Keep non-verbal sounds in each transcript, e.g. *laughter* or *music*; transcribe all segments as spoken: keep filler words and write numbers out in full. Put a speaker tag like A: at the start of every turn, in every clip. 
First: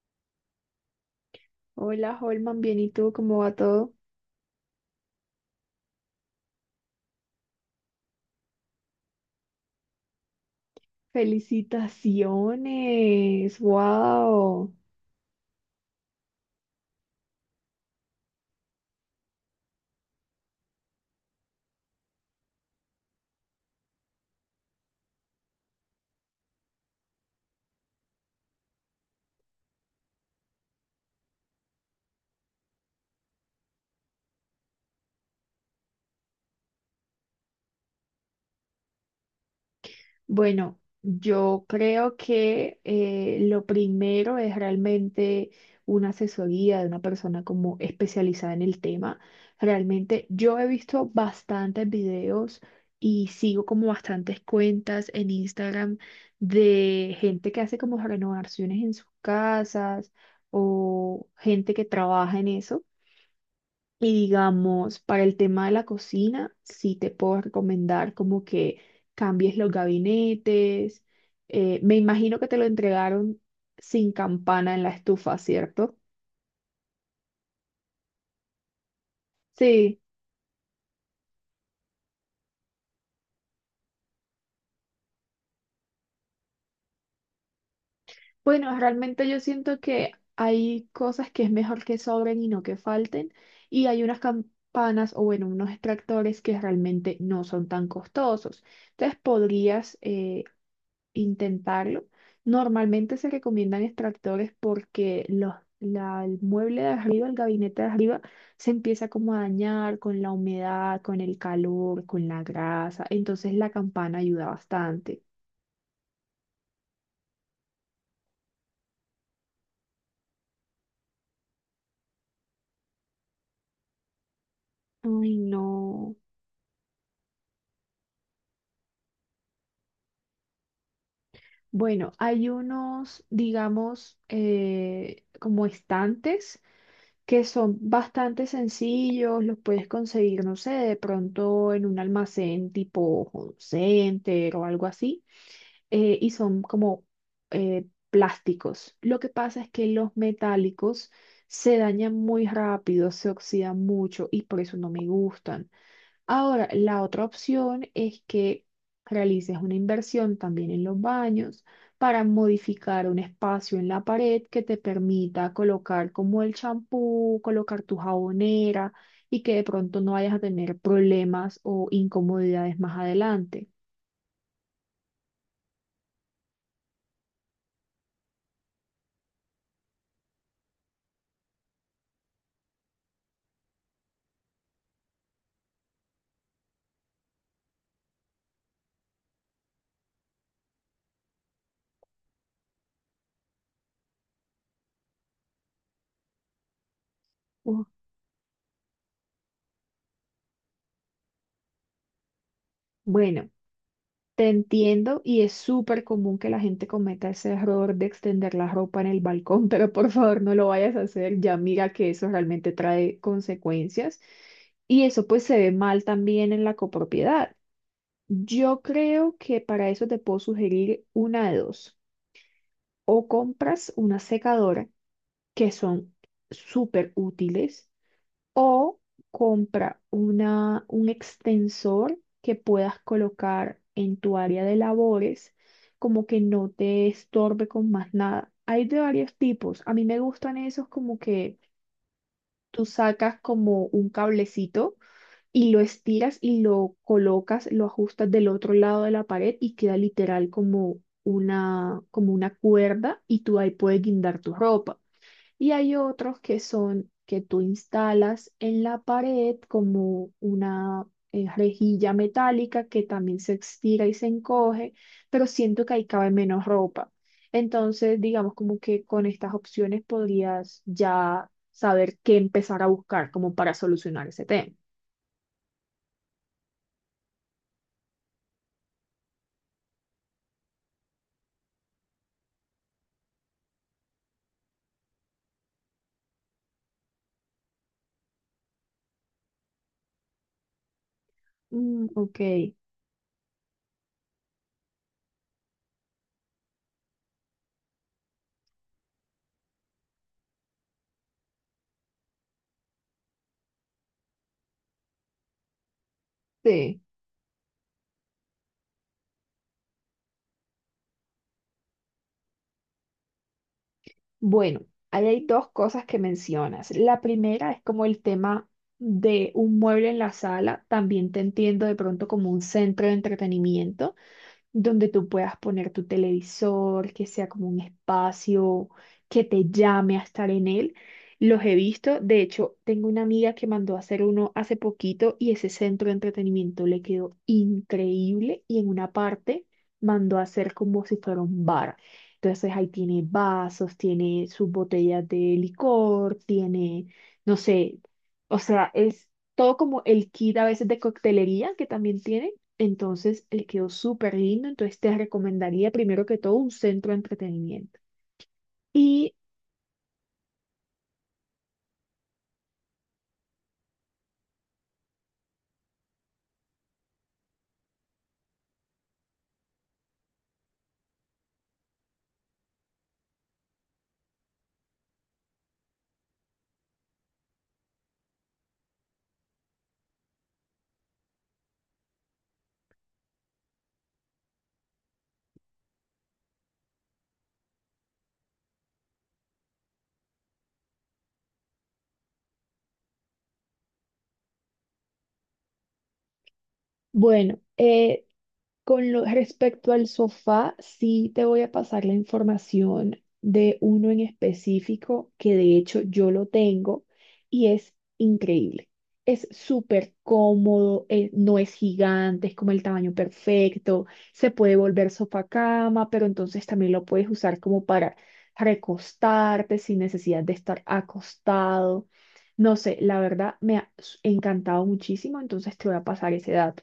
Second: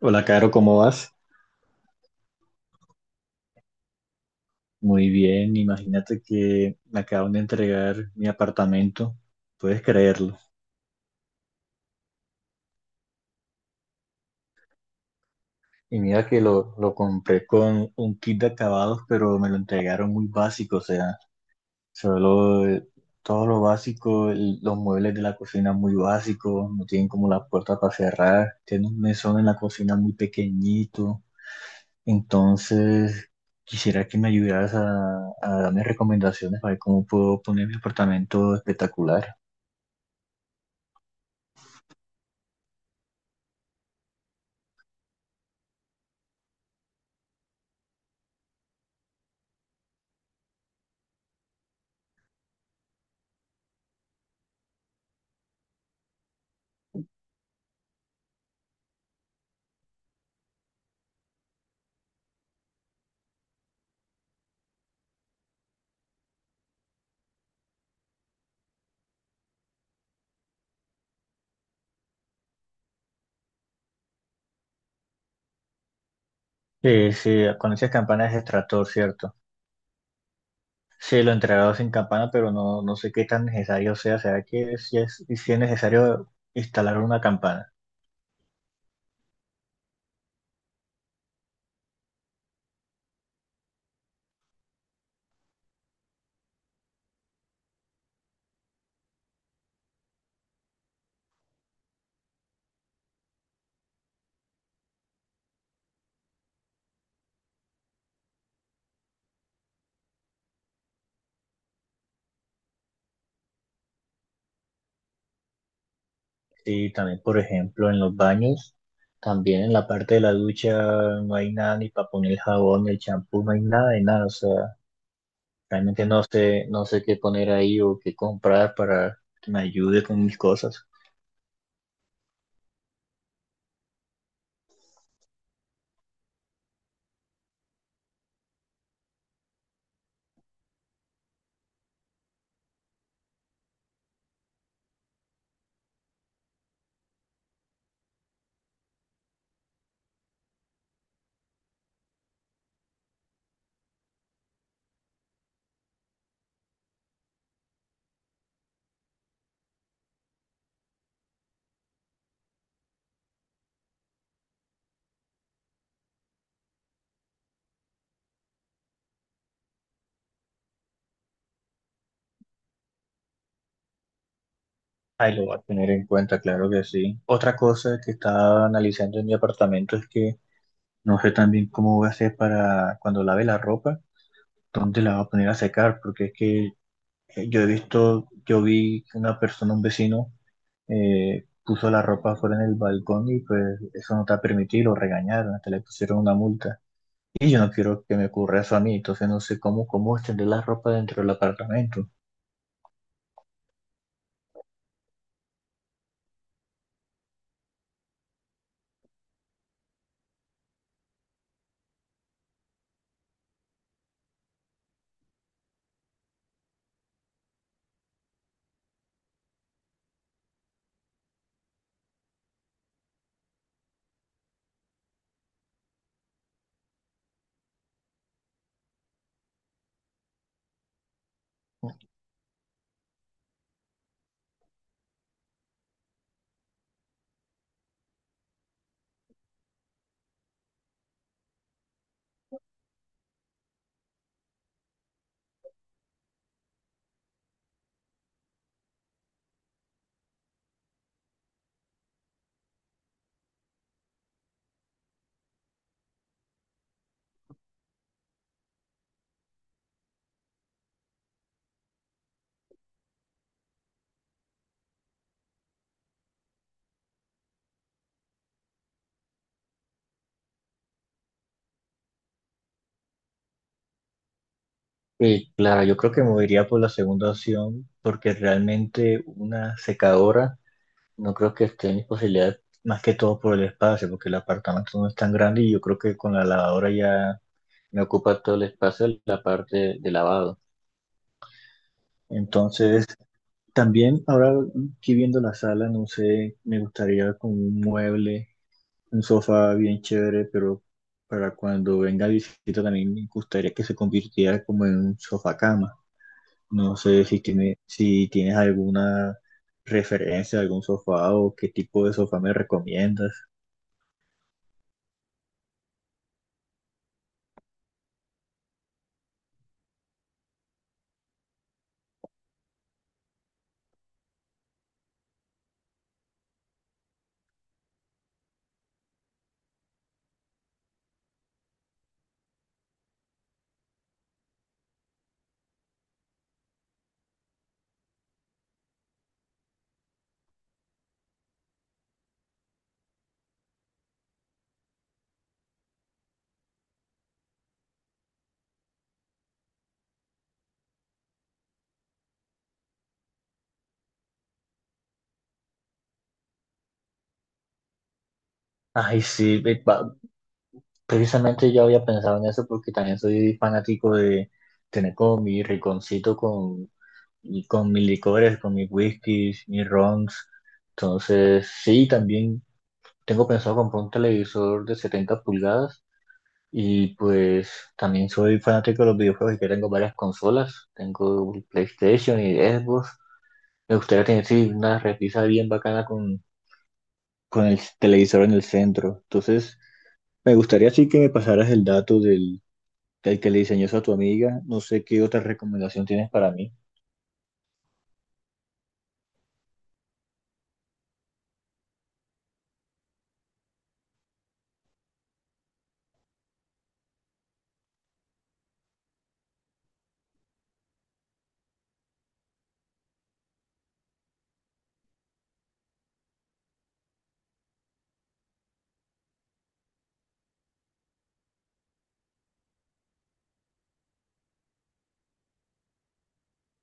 A: Hola, Caro, ¿cómo vas?
B: Hola, Holman, bien, ¿y tú cómo va todo?
A: Muy bien, imagínate que me acaban de entregar mi apartamento, puedes creerlo.
B: Felicitaciones, wow.
A: Y mira que lo, lo compré con un kit de acabados, pero me lo entregaron muy básico, o sea, solo eh, todo lo básico, el- los muebles de la cocina muy básicos, no tienen como la puerta para cerrar, tiene un mesón en la cocina muy pequeñito, entonces quisiera que me ayudaras a, a darme recomendaciones para ver cómo puedo poner mi apartamento espectacular.
B: Bueno, yo creo que eh, lo primero es realmente una asesoría de una persona como especializada en el tema. Realmente yo he visto bastantes videos y sigo como bastantes cuentas en Instagram de gente que hace como renovaciones en sus casas o gente que trabaja en eso. Y digamos, para el tema de la cocina, sí te puedo recomendar como que cambies los gabinetes. Eh, me imagino que te lo entregaron sin campana en la estufa, ¿cierto?
A: Sí, sí, con esas campanas de extractor, ¿cierto?
B: Sí.
A: Sí, lo he entregado sin campana, pero no, no sé qué tan necesario sea. ¿Será que sí es, sí es necesario instalar una campana?
B: Bueno, realmente yo siento que hay cosas que es mejor que sobren y no que falten. Y hay unas campanas o bueno, unos extractores que realmente no son tan costosos. Entonces podrías eh, intentarlo. Normalmente se recomiendan extractores porque los, la- el mueble de arriba, el gabinete de arriba, se empieza como a dañar con la humedad, con el calor, con la grasa. Entonces la campana ayuda bastante.
A: Sí, también, por ejemplo, en los baños, también en la parte de la ducha no hay nada ni para poner el jabón, el champú, no hay nada de nada. O sea,
B: Ay,
A: realmente
B: no.
A: no sé, no sé qué poner ahí o qué comprar para que me ayude con mis cosas.
B: Bueno, hay unos, digamos, eh, como estantes que son bastante sencillos, los puedes conseguir, no sé, de pronto en un almacén tipo Home Center o algo así. eh, y son como eh, plásticos. Lo que pasa es que los metálicos se dañan muy rápido, se oxidan mucho y por eso no me gustan. Ahora, la otra opción es que realices una inversión también en los baños para modificar un espacio en la pared que te permita colocar como el champú, colocar tu jabonera y que de pronto no vayas a tener problemas o incomodidades más adelante.
A: Ahí lo voy a tener en cuenta, claro que sí. Otra cosa que estaba analizando en mi apartamento es que no sé también cómo voy a hacer para cuando lave la ropa, dónde la voy a poner a secar, porque es que eh, yo he visto, yo vi que una persona, un vecino, eh, puso la ropa fuera en el balcón y pues eso no está permitido, lo regañaron, hasta le pusieron una multa. Y yo no
B: Uh,
A: quiero que me ocurra eso a mí, entonces no sé cómo, cómo extender la ropa dentro del apartamento.
B: Bueno. Te entiendo y es súper común que la gente cometa ese error de extender la ropa en el balcón, *laughs* pero por favor no lo vayas a hacer, ya mira que eso realmente trae consecuencias y eso pues se ve mal también en la copropiedad. Yo creo que para eso te puedo sugerir una de dos, o compras una secadora que son súper útiles o compra una, un extensor que puedas colocar en tu área de labores, como que no te estorbe con más nada. Hay de varios tipos. A mí me gustan esos como que tú sacas como un cablecito y lo estiras y lo colocas, lo ajustas del otro lado de la pared y queda literal como una, como una cuerda y tú ahí puedes guindar tu ropa. Y hay otros que son que tú instalas en la pared como una eh, rejilla metálica que también se estira y se encoge, pero siento que ahí cabe menos ropa. Entonces, digamos como que con estas opciones podrías ya saber qué empezar a buscar como para solucionar ese tema.
A: Eh, claro, yo creo que me iría por la segunda opción, porque realmente una secadora no creo que esté en mis posibilidades, más que todo por el espacio, porque el apartamento no es tan grande y yo creo que con la lavadora ya me ocupa todo el espacio la parte de lavado.
B: Mm, ok,
A: Entonces, también ahora aquí viendo la sala, no sé, me gustaría con un mueble, un sofá bien chévere, pero para cuando venga visita también me gustaría que se convirtiera como en un sofá cama. No
B: sí.
A: sé si tiene, si tienes alguna referencia, algún sofá o qué tipo de sofá me recomiendas.
B: Bueno, ahí hay dos cosas que mencionas. La primera es como el tema de un mueble en la sala. También te entiendo de pronto como un centro de entretenimiento donde tú puedas poner tu televisor, que sea como un espacio que te llame a estar en él. Los he visto, de hecho, tengo una amiga que mandó a hacer uno hace poquito y ese centro de entretenimiento le quedó increíble y en una parte mandó a hacer como si fuera un bar. Entonces ahí tiene vasos, tiene sus botellas de licor, tiene, no sé, o sea, es todo como el kit a veces de coctelería que también tiene entonces, él quedó súper lindo. Entonces, te recomendaría primero que todo un centro de entretenimiento.
A: Ay,
B: Y
A: sí, ve- va- precisamente yo había pensado en eso porque también soy fanático de tener como mi rinconcito con, y con mis licores, con mis whiskies, mis rons. Entonces, sí, también tengo pensado comprar un televisor de setenta pulgadas y pues también soy fanático de los videojuegos y que tengo varias consolas. Tengo el PlayStation y Xbox. Me gustaría tener sí, una repisa bien bacana con, con el televisor en el centro. Entonces, me gustaría sí que me pasaras el dato del, del que le diseñó eso a tu amiga. No sé qué otra recomendación tienes para mí.
B: bueno, eh, con lo, respecto al sofá, sí te voy a pasar la información de uno en específico que de hecho yo lo tengo y es increíble. Es súper cómodo, eh, no es gigante, es como el tamaño perfecto, se puede volver sofá cama, pero entonces también lo puedes usar como para recostarte sin necesidad de estar acostado. No sé, la verdad me ha s- encantado muchísimo, entonces te voy a pasar ese dato.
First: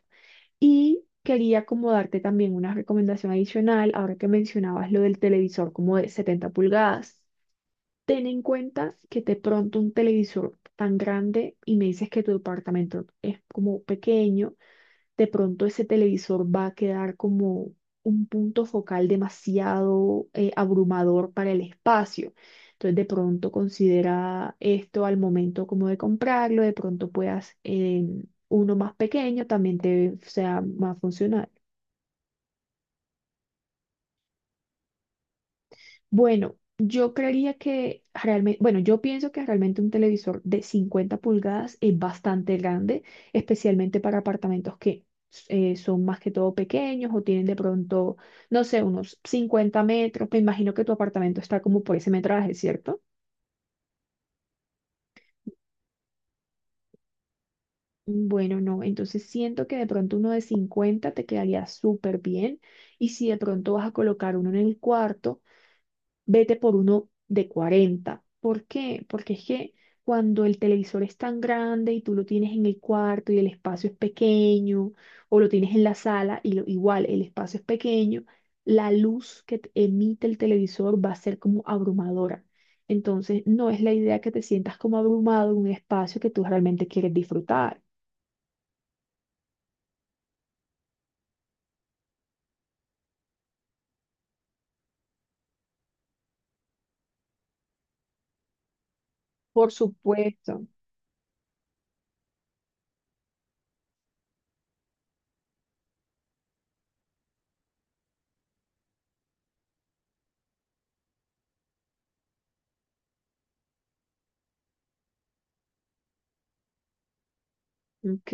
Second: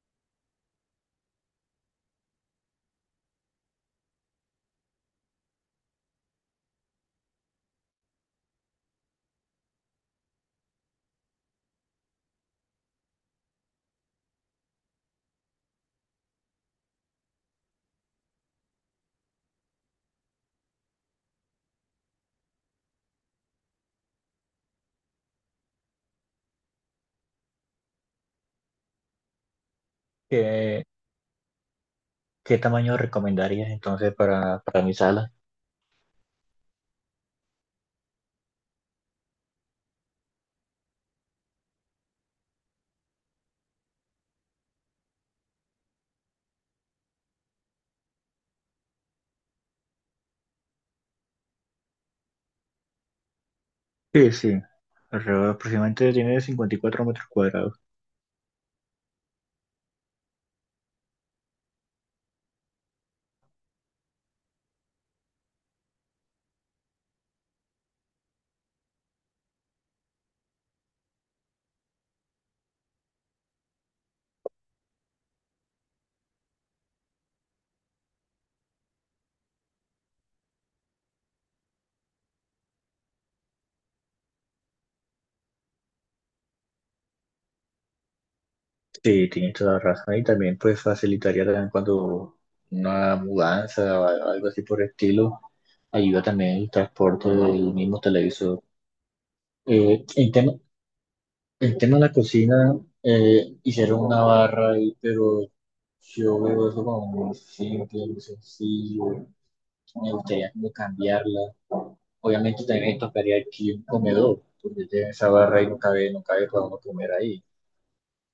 B: Y quería como darte también una recomendación adicional, ahora que mencionabas lo del televisor como de setenta pulgadas. Ten en cuenta que de pronto un televisor tan grande y me dices que tu departamento es como pequeño, de pronto ese televisor va a quedar como un punto focal demasiado eh, abrumador para el espacio. Entonces de pronto considera esto al momento como de comprarlo, de pronto puedas em, uno más pequeño también te sea
A: ¿Qué,
B: más funcional.
A: ¿qué tamaño recomendarías entonces para, para mi sala?
B: Bueno, yo creería que realmente, bueno, yo pienso que realmente un televisor de cincuenta pulgadas es bastante grande, especialmente para apartamentos que eh, son más que todo pequeños o tienen de pronto, no sé, unos cincuenta metros. Me imagino que tu apartamento está como por ese metraje, ¿cierto?
A: Sí, sí. Alrededor aproximadamente tiene cincuenta y cuatro metros cuadrados.
B: Bueno, no, entonces siento que de pronto uno de cincuenta te quedaría súper bien y si de pronto vas a colocar uno en el cuarto. Vete por uno de cuarenta. ¿Por qué? Porque es que cuando el televisor es tan grande y tú lo tienes en el cuarto y el espacio es pequeño, o lo tienes en la sala y lo- igual el espacio es pequeño, la luz que te emite el televisor va a ser como abrumadora. Entonces, no es la idea que te sientas como abrumado en un espacio que tú realmente quieres disfrutar.
A: Sí, tienes toda la razón. Y también pues facilitaría también cuando una mudanza o algo así por el estilo. Ayuda también el transporte del mismo televisor.
B: Por
A: Eh, en tema,
B: supuesto.
A: en tema de la cocina, eh, hicieron una barra ahí, pero yo veo eso como muy simple, muy sencillo. Me gustaría como cambiarla. Obviamente también me tocaría aquí un comedor, porque tiene esa barra y no cabe, no cabe para uno comer ahí.
B: Ok.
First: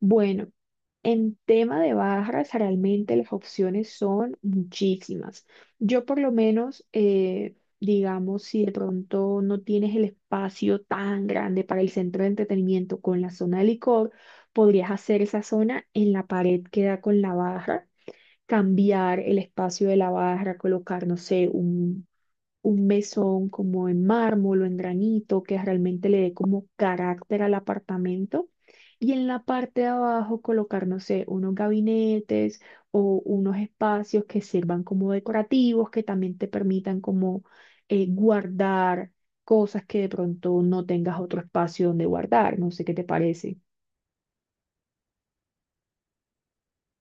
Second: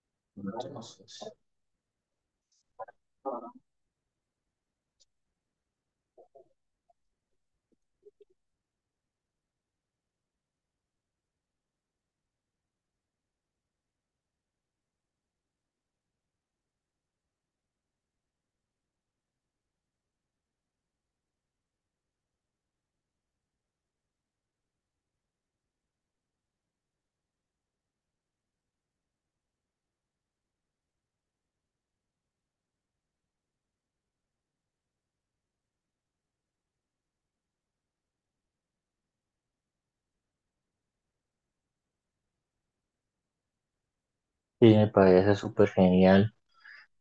B: Bueno,
A: Entonces,
B: en tema de barras, realmente las opciones son muchísimas. Yo por lo menos, eh, digamos, si de pronto no tienes el espacio tan grande para el centro de entretenimiento con la zona de licor, podrías hacer esa zona en la pared que da con la barra cambiar el espacio de la barra, colocar, no sé, un, un mesón como en mármol o en granito que realmente le dé como carácter al apartamento. Y en la parte de abajo colocar, no sé, unos gabinetes o unos espacios que sirvan como decorativos, que también te permitan como eh, guardar cosas que de pronto no tengas otro espacio donde guardar. No sé qué te parece.
A: sí, me parece súper genial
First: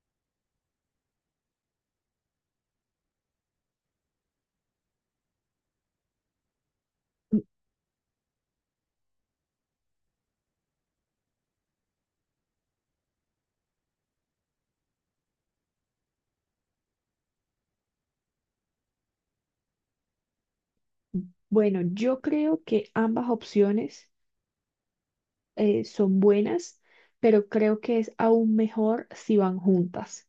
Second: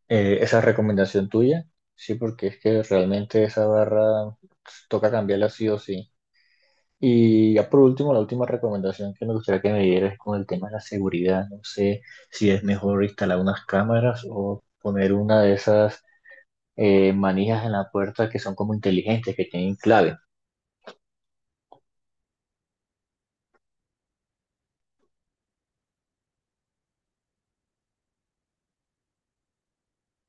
A: eh, esa recomendación tuya. Sí, porque es que realmente esa barra pues, toca cambiarla sí o sí.
B: Mm,
A: Y ya por último, la última recomendación que me gustaría que me dieras es con el tema de la seguridad. No sé si es mejor instalar unas cámaras o poner una de esas eh, manijas en la puerta que son como inteligentes, que tienen clave.
B: mm, Bueno, yo creo que ambas opciones eh, son buenas, pero creo que es aún mejor si van juntas.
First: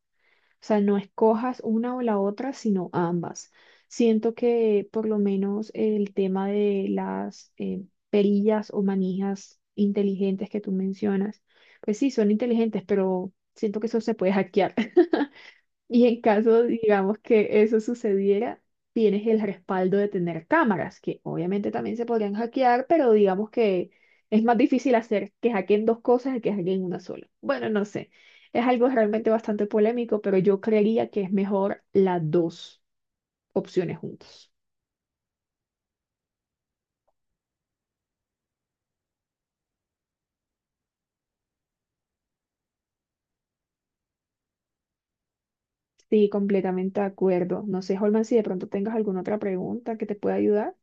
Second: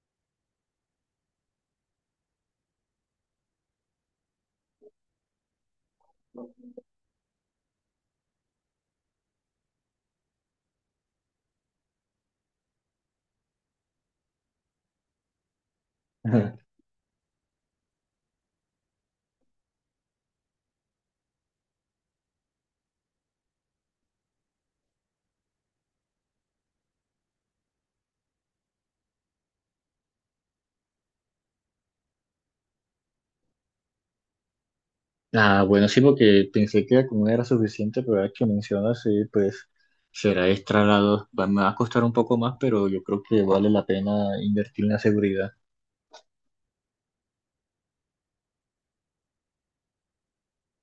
B: O sea, no escojas una o la otra, sino ambas. Siento que por lo menos el tema de las eh, perillas o manijas inteligentes que tú mencionas, pues sí, son inteligentes, pero siento que eso se puede hackear. *laughs* Y en
A: *laughs* Ujú.
B: caso, digamos, que eso sucediera, tienes el respaldo de tener cámaras, que obviamente también se podrían hackear, pero digamos que es más difícil hacer que hackeen dos cosas que hackeen una sola. Bueno, no sé. Es algo realmente bastante polémico, pero yo creería que es mejor las dos opciones juntas.
A: Ah, bueno, sí, porque pensé que con una era suficiente, pero ahora que mencionas, sí, pues será extra la Va- me va a costar un poco más, pero yo creo que vale la pena invertir en la seguridad.
B: Sí, completamente de acuerdo. No sé, Holman, si de pronto tengas alguna otra pregunta que te pueda ayudar.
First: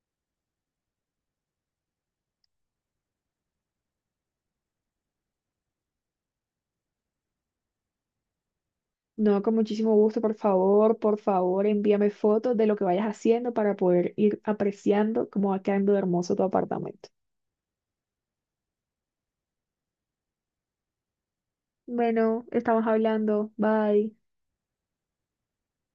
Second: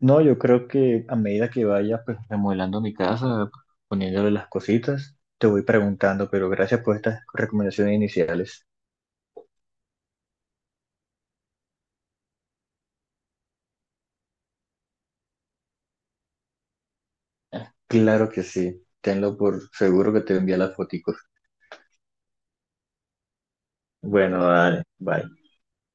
A: No, yo creo que a medida que vaya pues, remodelando mi casa, poniéndole las cositas, te voy preguntando, pero gracias por estas recomendaciones iniciales.
B: No, con muchísimo gusto, por favor, por favor, envíame fotos de lo que vayas haciendo para poder ir apreciando cómo va quedando de hermoso tu apartamento.
A: Claro que sí, tenlo por seguro que te envía las foticos.
B: Bueno, estamos hablando. Bye.
A: Bueno, dale, bye.